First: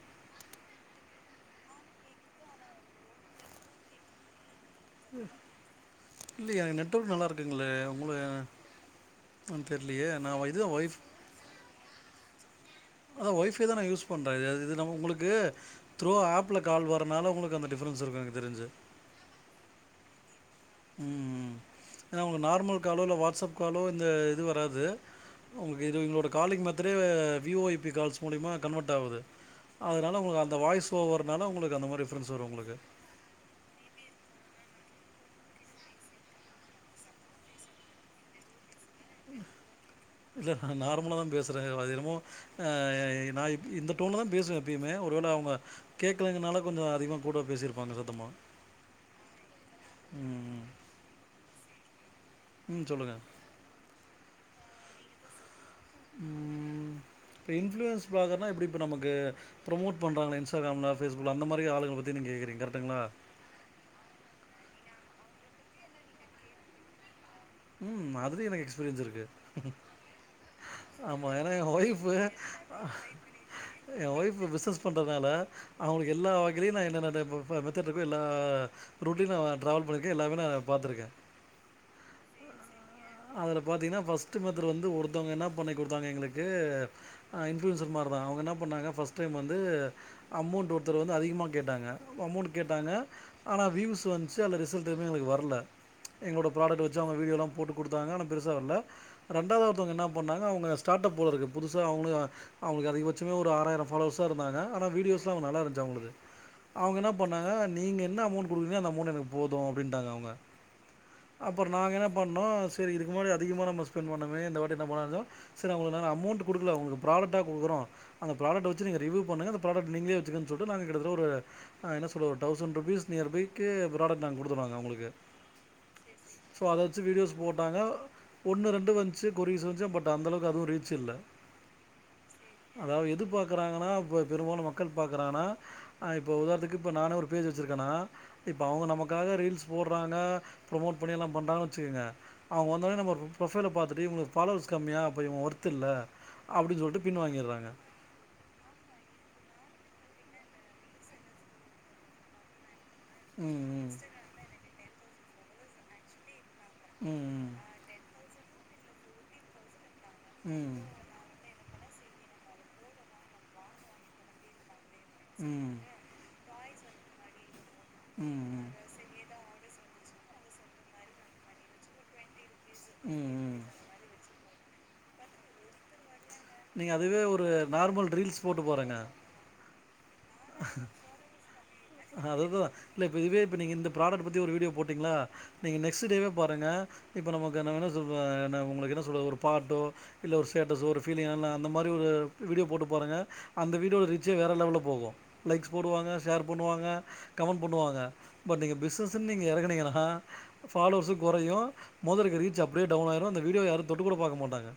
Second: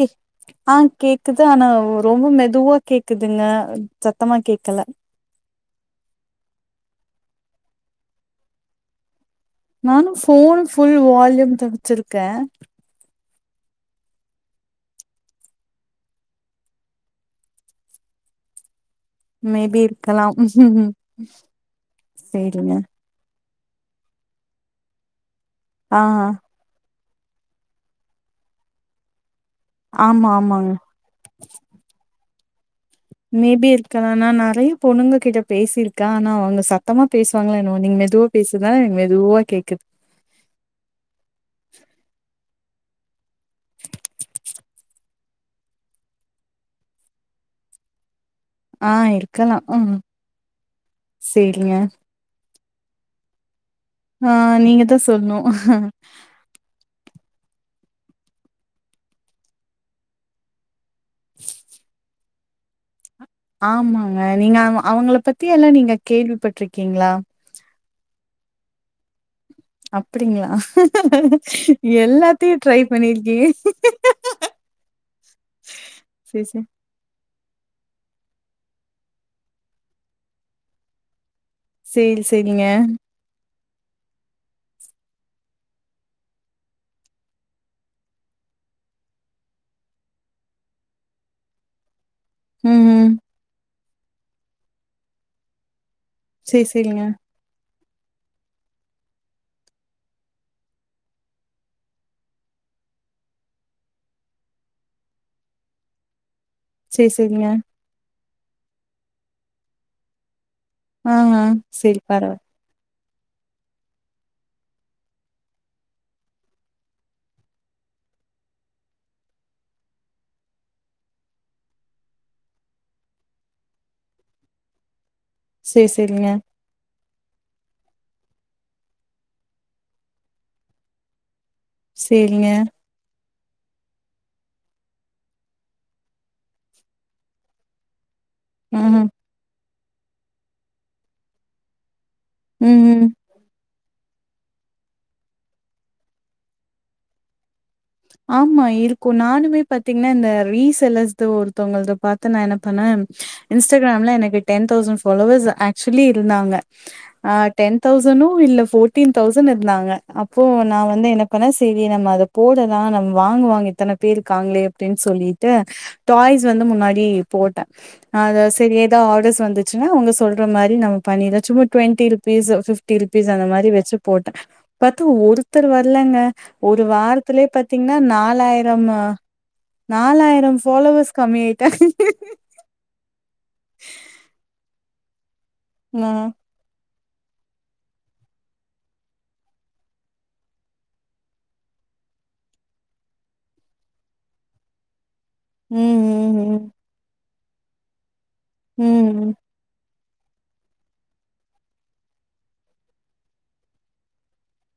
K அ கேக் க்குது ஆனா ரொம்ப மெதுவா கேக்குதுங்க சத்தமா கேக்கல இல்லய நெட்வொர்க்கு நல்லா இருக்குங்ளே உங்கள நானு போன் ஃபுல் வால்யூம் தா வெச்சிருக்கே அதா ஒய்ஃபை தா நா யூஸ் பண்ணுறே இது நம் உங்ளுக்கு த்ரோ ஆப்ல கால் வரதுனால உங்ளுக்கு அந்த டிஃப்ரென்ஸ் இருக்கு எனக்கு தெரிஞ்சு மேபி இருக்கலாம் ம் ஏனா உங்களுக்கு சேரிங்க நார்மல் காலோ இல்ல வாட்ஸ்அப் காலோ இந்த இது வராது உங்களுக்கு இது ஆ உங்களோட காலிங் மெத்தேடே V O I P calls மூலிமா கன்வெர்ட் ஆகுது அதனால ஆமா உங்களுக்கு அந்த ஆமாங்க வாய்ஸ் ஓவர்னால உங்களுக்கு அந்த மாரி டிஃப்ரன்ஸ் வரு உங்களுக்கு மேபி இருக்கலா நா நெறைய பொண்ணுங்க கிட்ட பேசியிருக்கே ஆனா அவங்க சத்தமா பேசுவாங்களோ என்னவோ நீங்க மெதுவா பேசுதா மெதுவாக கேக்குது இல்ல நான் நார்மலா தான் பேசுறேன். அது என்னமோ அ நா இந்த டோன்ல தா பேசுவே எப்பயுமே ஒருவேள அவங்க கேட்கலங்கறனால கொஞ்சோ அதிகமாக போடுவா பேசியிருப்பாங்க சத்தமா அ இருக்கலா ம் சேரிங்க ம் சொல்லுங்க அ நீங்க தா சொல்னு இன்ஃப்லுயன்ஸ் விலாகற்னா எப்டி இப்ப நமக்கு ப்ரொமோட் பண்றாங்களே இன்ஸ்டாகிராம்ல பேஸ்புக்ல அந்த மாரி ஆளுங்களுக் இத நீங்க ஏ கேக்குறீங்க கரெக்ட்டுங்ளா ஆமாங்க நீங்க அவ் அவங்கள பத்தி எல்லா நீங்க கேள்விப்பட்டிருக்கீங்களா அது எனக்கு எக்ஸ்பீரியன்ஸ் இருக்கு அப்டிங்களா ஆமா. ஏன்னா என் ஒய்ஃப் எல்லாத்தையு ட்ரை பண்ணிருக்கீங்க என் ஒய்ஃப் பிசினஸ் பண்றதுனால அவங்களுக்கு எல்லா சரி. வகையிலையு நா என்ன நானு மெத்தட் இருக்கு எல்லா ரூட்லையு நா டிராவல் பண்ணிருக்கே எல்லாமே நா பாத்துருக்கே சேரி சேரிங்க அதுல பாத்தீங்கன்னா ஃபஸ்ட்டு மத்து வந்து ஒருத்தவங்க என்ன பண்ணி குடுத்தாங்க எங்களுக்கு இன்ஃப்ளூயன்சர் மாரி தா அவங்க என்ன பண்ணாங்க ஃபஸ்ட் டைம் வந்து அமௌண்ட் ஒருத்தர் வந்து அதிகமா கேட்டாங்க அமௌண்ட் கேட்டாங்க ம்ஹ்ம். ஆனா வியூஸ் வந்துச்சு அதுல ரிசல்ட் எதுமே எனக்கு வர்ல எங்களோட சரி, ப்ராடக்ட் வெச்சு சரிங்க. அவுங்க வீடியோல்லா போட்டு குடுத்தாங்க பெருசா வர்ல ரெண்டாவதா ஒருத்தவங்க என்ன பண்ணாங்க அவங்க ஸ்டாட் அப் போலருக்குது புதுசா அவங்களு அவங்களுக்கு அதிகபட்ச மேக்ஸிமமே ஒரு ஆறாயிரோ ஃபாலோவர்ஸ் தா இருந்தாங்க ஆனா வீடியோஸ்லா நல்லா இருந்துச்சு அவுங்ளுது அவங்க சரி, என்ன சரிங்க. பண்ணாங்க நீங்க என்ன அமௌண்ட் குடுக்குறீங்களோ அந்த அமௌண்ட் எனக்கு போது அப்டின்ட்டாங்க அவங்க அ அ அப்புறம் நாங்கள் செரி என்ன பரவா பண்ணோம் சரி இதுக்கு முன்னாடி அதிகமா நம்ம ஸ்பென்ட் பண்னோமே இந்த வாட்டி என்ன பண்ணலானு இருந்தோ செரி அங்களுக்கு நாங்க அமௌன்ட் குடுக்கல உங்களுக்கு ப்ராடெக்ட்டா குடுக்குறோ அந்த ப்ராடெக்ட வெச்சு நீங்க ரிவ்யூ பண்ணுங்க அந்த ப்ராடெக்ட நீங்களே வெச்சுக்கன்னு சொல்ட்டு நாங்க கிட்டத்தட்ட ஒரு அ என்ன சொல்றது ஒரு தவ்ஸண்ட் ருப் ப்பீஸ் நியர் பைக்கு ப்ராடெக்ட் நாங்க குடுத்துருவோங்க அவுங்களுக்கு சேரி சேரிங்க வீடியோஸ் போட்டாங்க ஒன்னு ரெண்டு வந்துச்சு கொரீஸ் வந்துச்சு பட் அந்தளவுக்கு அது ரீச் இல்ல சேரிங்க க்குறாங்கன்னா இப்ப பெரும்பாலு மக்கள் பாக்குறங்கனா அ இப்ப உதாரணத்துக்கு இப்ப நானே ஒரு பேஜ் வெச்சிருக்கன்னா இப்ப அவுங்க ம்ஹ்ம். நமக்காக ரீல்ஸ் போட்றாங்க ப்ரொமோட் பண்ணியெல்லா பண்றாங்கன்னு வெச்சுக்குங்க அவுங்க வந்தவொன்னே ம்ஹ்ம். நம்ம ஒரு ப்ரொஃபைல பாத் த்துட்டு இவுங்களு ஃபாலோவெர்ஸ் கம்மியா அப்ப இவுங்க வொர்த்து இல்ல அப்டின்னு சொல்ட்டு பின்வாங்கிட்றாங்க ஆமா இருக்கோ நானுமே பாத்தீங்கன்னா இந்த ரீசெல்லர்ஸ்து ஒருத்தவுங்கள்து பாத்து நா என்ன பண்ணே ம் இன்ஸ்டாகிராம்ல எனக்கு டென் தௌசண்ட் ஃபாலோவர்ஸ் ஆச்சுவலி இருந்தாங்க ஆ ம் டென் தௌசனோ இல்ல ஃபோட்டீன் தௌசண்ட் இர்ந்தாங்க அப்போ ம் நா ம் வந்து என்ன பண்ண ஸ் சேரி நம்ம அத போடலா நம்ம வாங்குவாங்க இத்தன பேருக்காங்களே அப்டின்னு ம் சொல்லிட்டு ம் டாய்ஸ் இது வந்து முன்னாடி போட்டே ம் அ ம் சரி ஏதோ ஆர்டர்ஸ் வந்துச்சுன்னா உங்க சொல்ற மாரி நம்ம பண்ணிலா சும்மா டுவெண்டி ருபீஸ் பிஃப்டி ம் ருபீஸ் அந்த ம் மாரி வெச்சு போட்டே பாத்து ஒருத்தர் வர்லங்க ஒரு நீங்க அதுவே வாரத் ஒரு த்துலயே பாத்தீங்ன்னா நார்மல் ரீல்ஸ் போட்டு நாலாயிரமா பாருங்க நாலாயிரோ ஃபாலோவர்ஸ் கம்மி ஆயிட்டாங் அதுதான் இல்ல இப்ப இதுவே இப்ப நீங்க இந்த ப்ராடக்ட் பத்தி ஒரு வீடியோ போட்டீங்களா நீங்க ஆ நெக்ஸ்ட்டு டேவே பாருங்க இப்ப நமக்கு என்ன வேணா சொல்வே உங்குளுக்கு என்ன சொல்ல ஒரு பாட்டோ இல்ல ஒரு ஸ்டேட்டஸோ ஒரு ஃபீலிங்கான அந்த மாரி ஒரு வீடியோ போட்டு பாருங்க அந்த வீடியோட ரீச்சே வேற லெவல்ல போகோ லைக்ஸ் ம் போடுவாங்க ம் ஷேர் ம் பண்ணுவாங்க கமெண்ட் பண்ணுவாங்க பட் நீங்க ம் பிஸ்னஸ்ன்னு நீங்க எறங்குனீங்கன்னா ஃபாலோவர்சு கொறையு மொதலக்கு ரீச் அப்டியே டவுன் ஆயிரோ அந்த வீடியோவ யாரு தொட்டுக் கூட பாக்க மாட்டாங்க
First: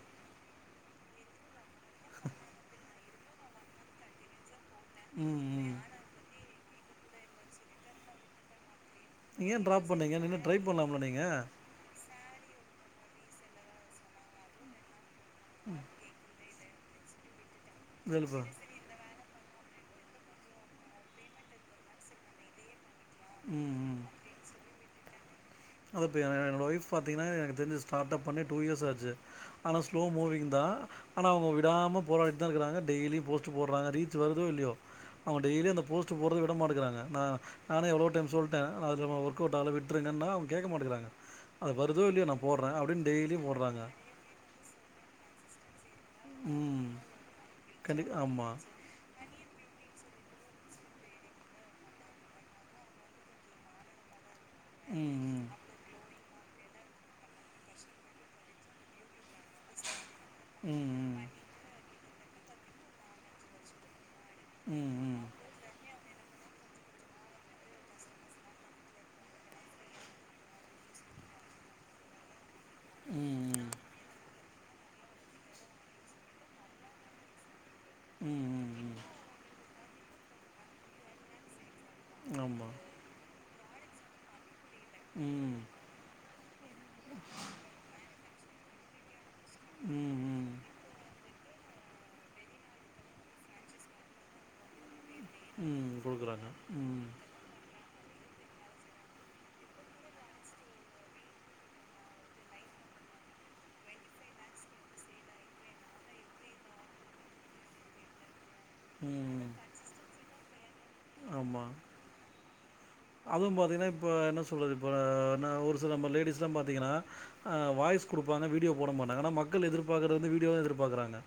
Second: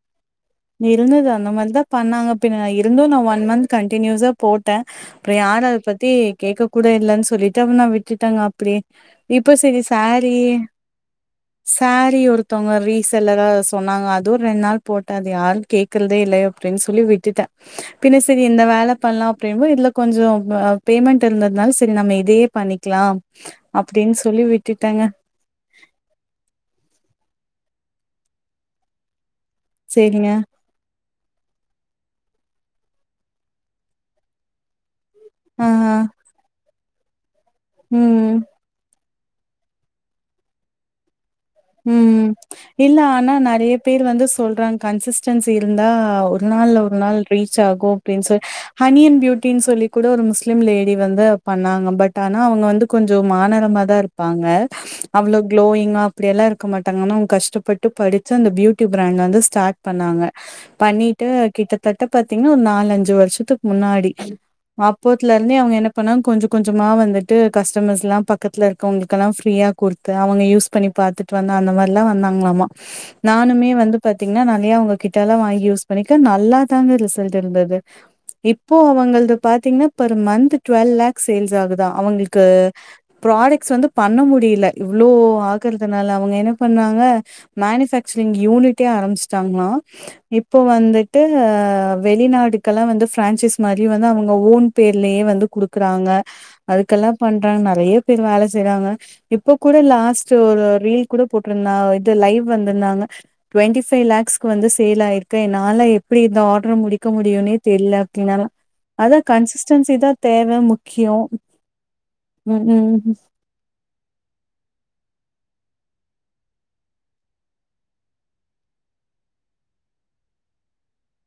இங்க இருந்துது அந்த மாதிரிதா பண்ணாங்க பின்ன நா இருந்தும் நா ஒன் மந்த் கண்டினியூஸா போட் ட்டே அப்புறோ ம் யாரோ அத ம் பத்தி கேக்கக் கூட இல்லன் சொல்லிட்டு நா விட்டுட்டங்க அப்டியே நீங்க இப்ப ஏன் சரி ட்ராப் பண்ணீங்க சாரீ நீங்க ட்ரை பண்ணலாம்ல நீங்க சாரீ ஒருத்தோவுங்க ரீஸ் செல்லரா சொன்னாங்க அதுவு ரெண்டு நாள் போட்டே அது யாரோ கேக்கறதே இல்ல அப்டின்னு சொல்லி விட்டுட்டே பின்ன செரி இந்த ம் வேல பண்லா அப்டீயேவு இதுல கொஞ்சோ அ பேமெண்ட் இருந்ததுனால செரி நம்ம இதயே பண்ணிக் க்லாம் அப்டீன்னு சொல்லி விட்டுட்டேங்க அப்டியா என்னோட ஒய்ஃப் பாத்தீங்ன்னா எனக்கு தெரிஞ்சி ஸ்டார்ட் அப் பண்ணி டூ இயர்ஸ் ஆச்சு ஆனா ஸ்லோ சரிங்க மூவிங் தா ஆனா அவுங்க விடாம போராடிட்தா இருக்குறாங்க டெய்லியு போஸ்ட்டு போட்றாங்க ரீச் வர்தோ இல்லியோ அவுங்க ஆ டெய்லியு அந்த போஸ்ட்டு போட்றத விடமாட்குறாங்க நா நானோ எவ்ளோ டைம் ம் சொல்ட்டே அதுல நம வொர்க் கோட்டால விட்டுருங்கன்னா அவுங்க கேக்க மாட்டேங்குறாங்க ம் இல்ல ஆனா நறைய போடுறாங்க பேர் வந்து சொல்றாங் கன்சிஸ்டன்சி இர்ந் அதா ஒரு நாள் இல்ல ம் ஒரு நாள் ரீச் ஆகோ கண்டி அப்டீன்னு சொலி ஆமா ஹனி அண்ட் பியூட்டின்னு சொல்லி கூ கூட ஒரு முஸ்லீம் லேடி வந்து பண்ணாங்க பட் ஆனா அவுங்க வந்து கொஞ்சோ மாநெரமா தா இருப் ப்பாங்க அவ்ளோ ம் க்ளோயிங்கா இப்படியெல்லா இருக்க மாட்டாங்க ஆனா அவுங்க கஷ்டப்பட்டு படிச்சு அந்த பியூட்டி பிராண்ட் வந்து ஸ்டார்ட் பண்ணாங்க ம் பண்ணிட்டு கிட்டத்தட்ட பாத்தீங்ன்னா ஒரு நாலஞ்சு வர்ஷத்துக்கு முன்னாடி ம் ம் அப்போத்துல இர்ந்தே அவுங்க என்னப் அப்பன்னா கொஞ்சோ கொஞ்சமா வந்துட்டு கஸ்டமர்ஸ் எலா பக்கத்துல இருக்கவுங்கெல்லா ஃப்ரீயா குடுத்து அவுங்க யூஸ் பண்ணி பாத்துட்டு வந்தே அந்த மாரில்லா வந்தாங்களாமா ம் ம் ம் நானுமே வந்து பாத்தீங்ன்னா நானு மே அவுங்க கிட்டாலா வாங்கி யூஸ் பண்ணிக்க நல்லா தாங்க ரிசல்ட் இர்ந்துது ம் ம் ம் இப்போ ம் அவுங்களது பாத்தீங்கன்னா per month twelve lakhs sales ஆகுதா அவுங்குளுக்கு ஆமா ப்ராடக்ட்ஸ் வந்து பண்ண முடியுல இவ்ளோ ம் ஆக் னால அவுங்க என்ன பண்ணாங்க மேனுபேக்சரிங் யூனிட்டே ஆரம்பிச் சாங்களா ம் ம் இப்ப வந்துட்டு அ வெளிநாடுகலா வந்து பிரான்சிஸ் மாரி வந்து அவுங்க ஓன் பே லயே வந்து ம் குடுக்குறாங்க கொடுக்குறாங்க ம் அதுக்கெல்லா பண்றாங்க நறைய பேர் வேல செய்றாங்க இப்ப கூட லாஸ் ஷோ ஒரு ரீல் கூட போட்ருந்தாங்க இது லைவ் வந்துர்ந்தாங்க டுவெண்டி ஃபைவ் லேக்ஸ்க்கு வந்து சேல் ஆயிரு க்கே நாலா எப்டி இந்த ஆர்டரு முடிக்க முடியுனே தெர்ல அத்தின்நாளா அதா ம் கன்சிஸ்டன்சி தா தேவ முக்கியோ ம் க்கு அதுவு பாத்தீங்ன்னா இப்ப என்ன சொல்றது இப்ப அ நா ஒரு சில லேடிஸ்லா பாத்தீங்கனா அ வாய்ஸ் குடு குப்பாங்க வீடியோ போட மாட்டாங்க ஆனா மக்கள் எதிர்பாக்கறது வீடியோதா எதிர்பாக்குறாங்க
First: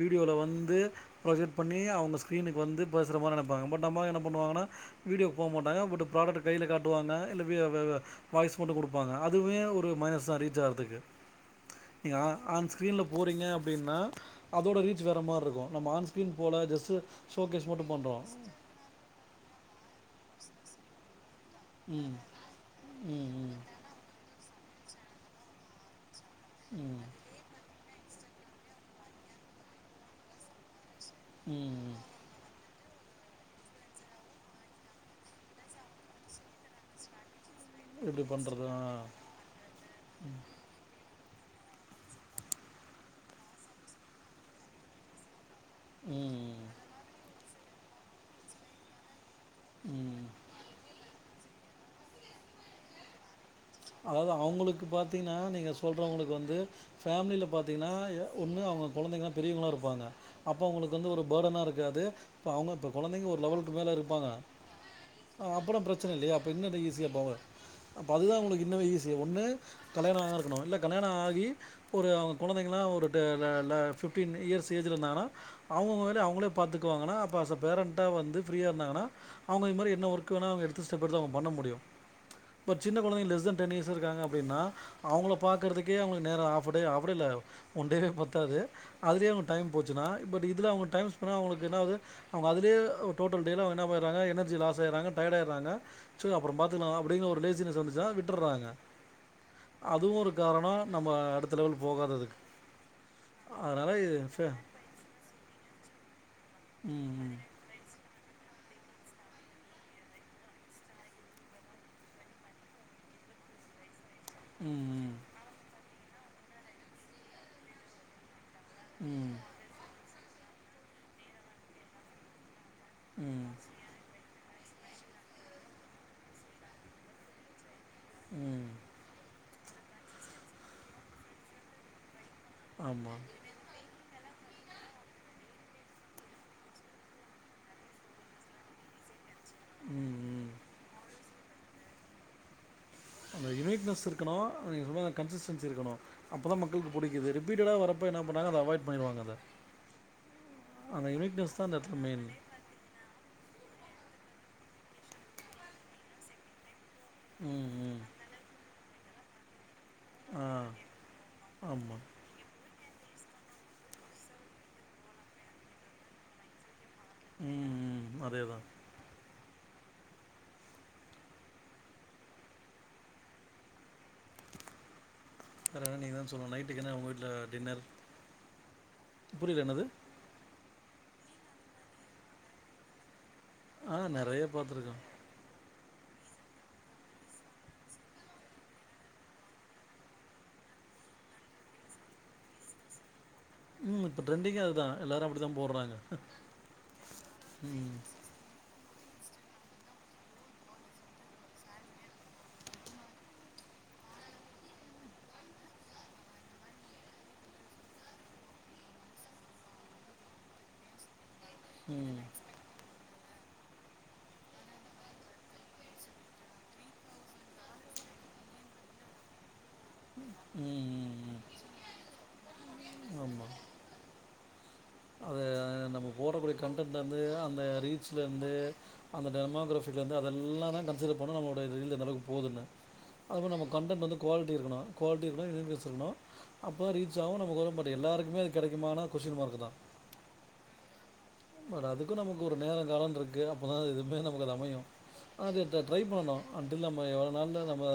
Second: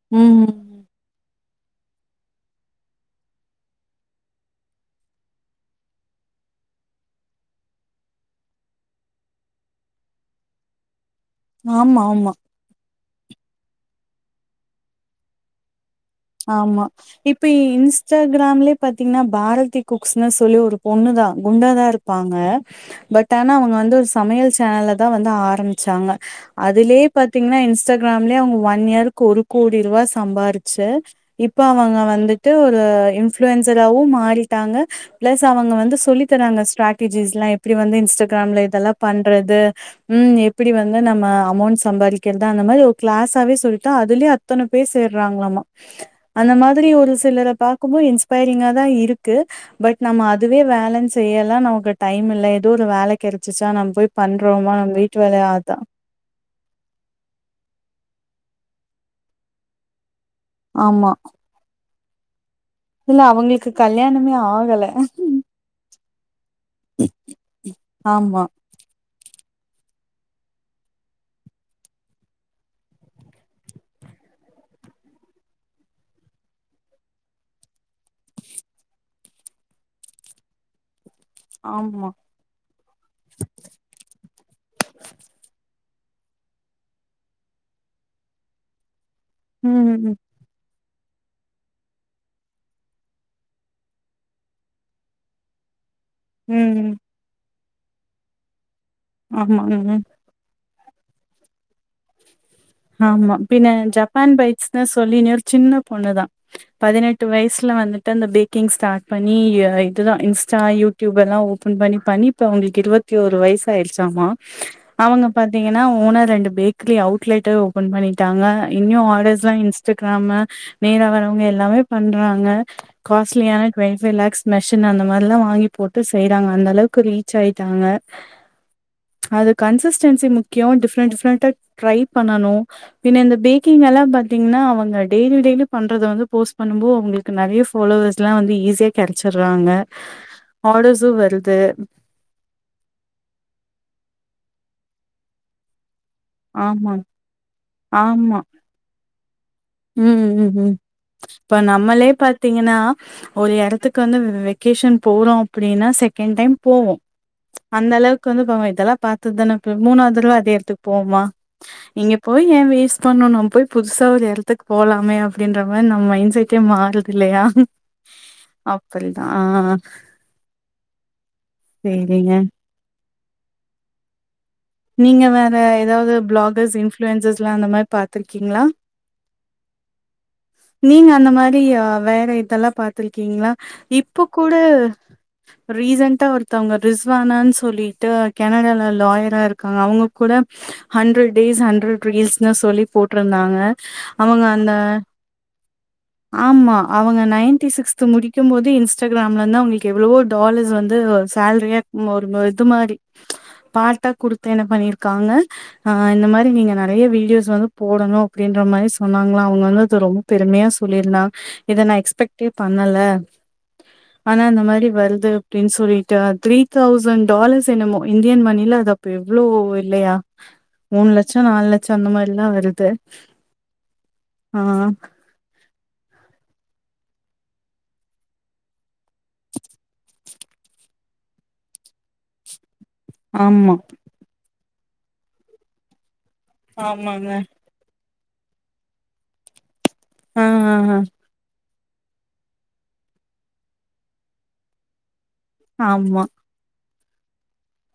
வீடியோல ம். வந்து ஃப்ரொஜக்ட் பண்ணி அவுங்க ஸ்கிரீனுக்கு வந்து பேசர மாரி நெனைப்பாங்க பட் நம்மாள் என்னா பண்ணுவாங்கன்னா வீடியோ போ மாட்டாங்க பட் ப்ராடக்ட்ட் கையில காட்டுவாங்க இல்ல வி வவ வாய்ஸ் மட்டு குடுப்பாங்க அதுவே ஒரு மைனஸ் தான் ரீச் ஆகறதுக்கு ஆமா ஆமா யார் ஆன் ஸ்கிரீன்ல போறீங்க அப்படின்னா அதோட ரீச் வேற மாரி இருக்கு நம்ம ஆன்ஸ் ஆமா இப்ப இன்ஸ்டாகிராம்ளே பாத்தீங்கன்னா பாரதிக் குக்ஸ்னு சொல்லி ஒரு பொண்ணுதா குண்டாதா ம். இருப்பாங்க பட் ம், ஆனா ம், அவுங்க வந்து ஒரு சமையல் சேனலதா வந்து ஆரம்பிச்சாங்க ம். அதுலே பாத்தீங்கன்னா இன்ஸ்டாக் கிராம்லே அவுங்க ஒன் இயருக்கு ஒரு கோடி ரூவா சம்பாரிச்சு இப்ப ம். அவங்க வந்துட்டு இன்ஃப்ளுயன்ஸ்சராவு மாறிட்டாங்க பிளஸ் அவங்க வந்து சொல்லித்தராங்க ஸ்ட்ராடஜிஸ்ல்லா எப் இப்டி வந்து எப்படி இன்ஸ்டாகிராம்ல பண்றது? ஆ. இதெல்லா பண்றது உம் எப்படி வந்து நம்ம அமௌண்ட் சம்பாதிக்கிறது அந்த மாரி ஒரு கிளாஸாவே சொல்லிட்டு அதுலயே அத்தன பேர் சேர்றாங்களாமா அந்த ம். மாதிரி ஒரு சிலரை பாக்கும்போது இன்ஸ்பையரிங்காதா இருக் ட்டு பட் நம்ம ம். அதுவே வேலன்னு செய்யலா நமக்கு டைம் இல்ல எதோ ஒரு வேலைக்கு இருக் அதாவது அவுங்களுக்கு பாத்தீங்ன்னா நீங்க அதா சொல்றவங்களுக்கு வந்து ஃபேமிலில பாத்தீங்கன்னா ஒன்னு அவுங்க குழந்தைங்கலா பெரியவங்களா இருப்பாங்க அப்போ அவுங்களுக்கு ஆமா. வந்து ஒரு பர்டனா இருக்காது ப்ப அவுங்க இப்ப இல்ல குழந்தைங்க ஒரு அவங்களுக்கு லெவலுக்கு மேல இருப்பாங்க கல்யாணமே ஆகல. ஆ அப்புறோ பிரச்சனை இல்லையே ப்ப இன்னு அது ஈஸியா போவ அப்ப அதுதா ஆமா அவுங்களுக் இன்னமு ஈசி ஒன்னு கல்யாண ஆகா இருக்கணு இல்ல கல்யாண ஆகி ஒரு அவுங்க குழந்தைங்கலா ஒரு டெ ர ல ஃபிப்டீன் இயர்ஸ் ஏஜ்ல இருந்தாங்கன்னா அவுங்கவுங்க வேலயே அவுங்ளே பாத்தக்குவாங்கன்னா அஸ் எ பேரண்டா வந்து ப்ரீயா இருந்தாங்கன்னா அவுங்க இன்மாரி என்ன ஒர்க்குவேனா அவுங்க எடுத்து ஸ்டெப்பெடுத்து அவுங் பண்ண முடியு ஆமா பட் சின்ன கொழந்தைங்க லெஸ் தென் டென் இயர்ஸ் இருக்காங்க அப்படின்னா அவுங்கள பாக்கறதுக்கே அவுங்களுக்கு நேரோ ஹாப் டே ஹாப்டே இல்ல ஒன் டேவே பத்தாது அதுலயே அவுங்க டைம் ம் போச்சுன்னா ம். பட் இதுல அவுங்க டைம் ஸ்பெண்ணா அவுங்களுக்கு என்னாவது அவுங்க அதிலே டோட்டல் டேல அவங்கென்ன ஆயிறாங்க எனர்ஜிலாஸ் ஆயிறாங்க டயர்ட் ஆயிறாங்க ச்சு அப்புறம் ம். பார்த்துக்கலா அப்படிங்கிற ஒரு லேசினஸ் வந்திருச்சுனா விட்டுறாங்க ஆமாங்க. அதுவு ஒரு காரணோ நம்ம அடுத்த லெவல் போகாததுக்கு ஆமா பின்ன அதனால் இது ஜப்பான் ஃபே பைட்ஸ்னு சொல்லினு ஒரு சின்ன பொண்ணுதா பதினெட்டு ம் வயசுல வந்து தந்த பேக்கிங் ஸ்டார்ட் பண்ணி இதுல்லா இன்ஸ்டா யூடியூப் எல்லா ஓப்பன் பண்ணி பண்ணி இப்போ அவுங்களுக்கு இருவத் த்தி ஒரு வயசு ஆய்சி ச்சாமா ம் ம் அவுங்க பாத்தீங்கன்னா ஓனர் ரெண்டு பேக்கரி அவுட்லெட்டே ஓப்பன் பண்ணிட்டாங்க இன்னியு ம் ஆர்டர்ஸ்ல்லா இன்ஸ்டாகிராமு நேர வரவங்க எல்லாமே பண்றாங்க ம் ம் காஸ்ட்லியான டொன்டிஃபய் லாக்ஸ் மெஷின் அந்த மாரிலா வாங்கி போட்டு செய்கிறாங்க அந்தளவுக்கு ரீச் ஆயிட்டாங்க ம் அது கன்சிஸ்டன்சி முக்கியோ டிஃபரெண்ட் டிஃபரெண்ட்டா ட்ரை பண்ணனு பின்ன ஆமாம் இந்த பேக்கிங் எல்லா பா த்தீங்கன்னா அவங்க டெய்லி டெய்லி பண்றத வந்து போஸ்ட் பண்ணும் போ அவுங்களுக்கு நறைய பாலோவர்ஸ்லாம் வந்து ஈஸியா கிடை ச்சிறாங்க ம் ம் ஆடர்சு வருது அந்த யுனய்ட்னஸ் இருக்கணு அதுக்கு மேல கன்சிஸ்டன்சி இருக்கணு அப்போதா ஆமா, மக்களுக்கு பிடிக்கு ரிப்பிட்டடா வரப்ப என்ன ஆமா. பன்றாங்க அவாய்ட் பண்ணிடுவாங்க அத ம் ம் ம் இப்ப தான் அந்த இடத்துல நம்மளே மெயின் பாத்தீங்கின்னா ஒரு இடத்துக் கு வந்து வெக்கேஷன் போறோ அப்டின்னா செகேண்ட் டைம் போவோ ம் அந்த ம் அளவுக்கு வந்து ப இதெல்லா பாத்து தான இப்ப மூணாவது தரவா ஆ அதே எடுத்துக்கு போவமா ஆமாம் இங்க போய் ஏ வேஸ்ட் பண்ணுனு நம்ம போய் புதுசா ஒரு எடத்து துக்கு போலாமே அப்டின்ற மாரி நம் மைண்ட் செட்டே மாறு தில்லையா ம் ம் அதே தான் அப்டி தா ஆ சேரிங்க நீங்க வேற வேறு என்ன எதாவது நீங்கள் தான் சொல்லணும் பிளாகர்ஸ் நைட்டுக்கு என்ன உங்கள் வீட்டில் இன்ஃபளுயன்சஸ்லா இந்த டின்னர் மாரி பாத்துருக்கீங்களா புரியல என்னது நீங்க அந்த மாரி வேற இதெல்லா பாத்துருக்கீங்களா ஆ இப்போ நிறைய கூட பார்த்துருக்கோம் ரீசண்டா ஒருத்தவுங்க ரிஸ்வானானு சொல்லிட்டு கேனடால லாயரா இருக் காங்க அவுங்க கூட ஹண்ட்ரட் டேஸ் ஹண்ட்ரட் ரீல்ஸ்னு சொல்லி போட் டுருந்தாங்க ம் இப்போ அவுங்க ட்ரெண்டிங்கே அந்த அதுதான் எல்லாரும் அப்படி தான் போடுறாங்க ஆமா அவுங்க நைன்டி ம் சிக்ஸ்த் முடிக்கு போதே இல்ஸ் இன்ஸ்டாகிராம்ல இருந்து அவுங்களுக்கு எவ்வளவோ டாலர்ஸ் வந்து ஒ சேலரியா ம் ஒரு இது மாரி பாட்ட குடுத் தென்ன பண்ணிருக்காங்க ஆஹ் இந்த மாரி நீங்க நெறைய வீடியோஸ் வந்து போடணு அப்டின்ற மாரி சொன்னாங்களா அவுங்க வந்து அது ரொம்ப பெருமையா சொல்லியிருந்த இத நா ம் எக்ஸ்பெக்டே பண்ணல ஆனா இந்த மாரி வருது அப்டினு சொல்லிட்டு த்ரீ தௌசண்ட் டாலர்ஸ் என்னமோ இந்தியன் மணில அது இப்ப எவ்ளோ இல்லையா மூணு லட்சோ ம் நாலு லட் சொன்னமாரிதா வருது ஆமாம் ஆ ஆ ஹாங் உங்களுடைய கண்டென்ட்டருந்து அந்த ரீச்ல இருந்து அந்த டெர்மாகிராபில இருந்து அதெல்லா தா கன்சிடர் பண்ணு நம்முடையது ரீலு எந்தளவு போதுனு அது போல நம்ம ஆமா. கன்டென்ட் வந்து குவாலிட்டி இருக்கனு குவாலிட்டி இருந்தா யூனிபியஸ் இருக்கனு அப்போ ரீச் ஆமாங்க. ஆவு நமக்கு வரு பட் எல்லாருக்குமே அது கெடைக்குமானா கொஷ்டின் மார்க் தா ஆ ஹா ஹா பட் அதுக்கு நமக்கு ஒரு நேர காலோன்று இருக்கு அப்பதா எதுவுமே நமக்கு அது அமையு அது எத்த ட்ரை ஆமா. பண்ணணு அண்டில் இல்லாம நம்ம எவ்ளோ நாள்தா நம்ம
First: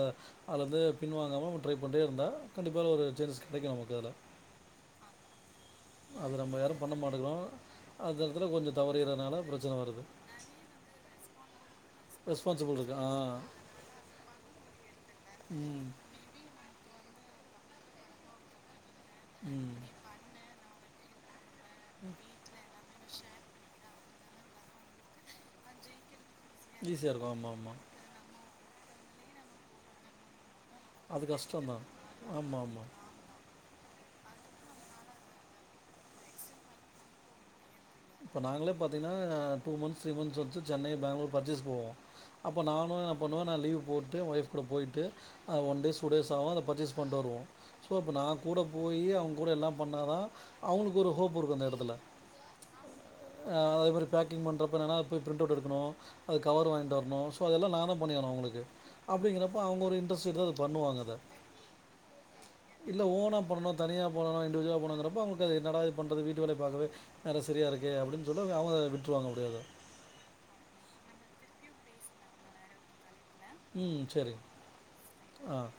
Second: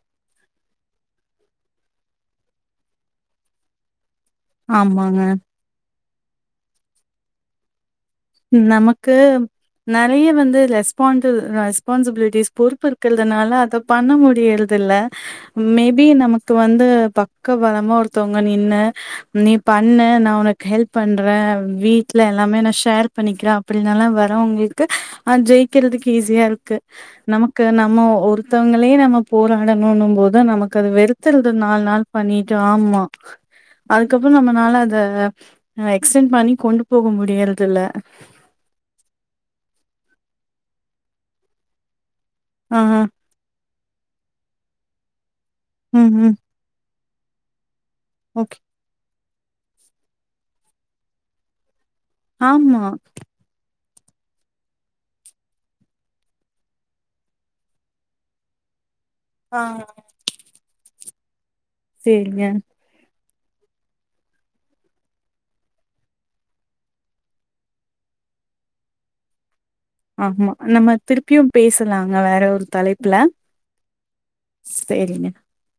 அத வந்து பின்வாங்காமல் ட்ரை பண்ணிட்டே இருந்தா கண்டிப்பாக ஒரு சேஞ்சஸ் கெடைக்கு நமக்கு அதுல ஆமாங்க அது நம்ம யாரு பண்ண மாட்டக்கிறோ நமக்கு நெறைய வந்து ரெஸ்பாண்டில் ரெஸ் பான்சிபிலீடீஸ் ரெஸ்பான்சிபிள் பொறுப்பு இருக்கு ஆ இருக்கிறதுனால அத பண்ண முடியறது இல்ல ம் மேபி நமக்கு வந் து பக்க பலமா ஒருத்தவுங்க நின்னு நீ ம் பண்ணு நா உனக்கு ஹெல்ப் பண்றே வீட்ல எல்லாமே நா ஷேர் அப்டினால வரவுங்களுக்கு அ ஜெயிக்கிறதுக்கு ஈஸியா இருக்கு ஈஸியாக இருக்கும் ஆமாம் நமக்கு ஆமாம் நம்ம ஒரு த்தவுங்களே நம்ம போராடணுனு போது நமக் கது அது வெறுத்துருது நாலு கஷ்டம்தான் நாள் பண்ணிட்டு ஆமாம் ஆமாம் ஆமா அதுக்கப்பறோ நம்மளால அத எக்ஸ்டென்ட் பண்ணி கொண்டு போக முடியறதில்ல இப்ப நாங்களே பாத்தீங்கனா டூ மன்ஸ் த்ரீ மன்ஸ் வத்து சென்னை பெங்களூர் பர்ச்சேஸ் போவோ அப்போ ஆஹ. நானு என்ன பண்ணுவே நா லீவ் போட்டு ஒய்ஃப் கூட போய்ட்டு அ ஒன்டேஸ் டூ ம், டேஸ் ம். ஆவு அத பர்சேஸ் பண்ட்டு வருவோ சோ அப்ப நா ஓகே. கூட போய் அவுங் கூட எல்லா பண்ணாதா அவுங்களுக்கு ஒரு ஹோப் இருக்கு அந்த எடத்துல ஆமா பேக்கிங் பண்றப்ப என்னனா அத போய் பிரிண்ட் அவுட் எடுக்கணு அது கவர் வாங்கிட்டு வரணு சோ அதெல்லா நான்தா பண்ணியாகணு அவுங்களுக்கு அப்டிங்கிறப்ப ஆ அவுங்க ஒரு இன்ட்ரெஸ்ட் எடுத்து பண்ணுவாங்க அத சேரி இல்ல ஓனா பண்ணணு தனியா பண்ணணு இண்டிஜுவலா போனுங்கிறப்ப அவுங்களுக்கு அது என்னடா இது பண்றது வீட்டு வேலய பாக்கவே நேரோ சரியா இருக்கு அப்டின் சொல்லு அவுங்க விட்டுருவாங்க அப்டியே அத ஆமா நம்ம திருப்பியு பேசலாங்க வேற ஒரு தலைப்புல ம் சேரி சேரிங்க ஆஹ்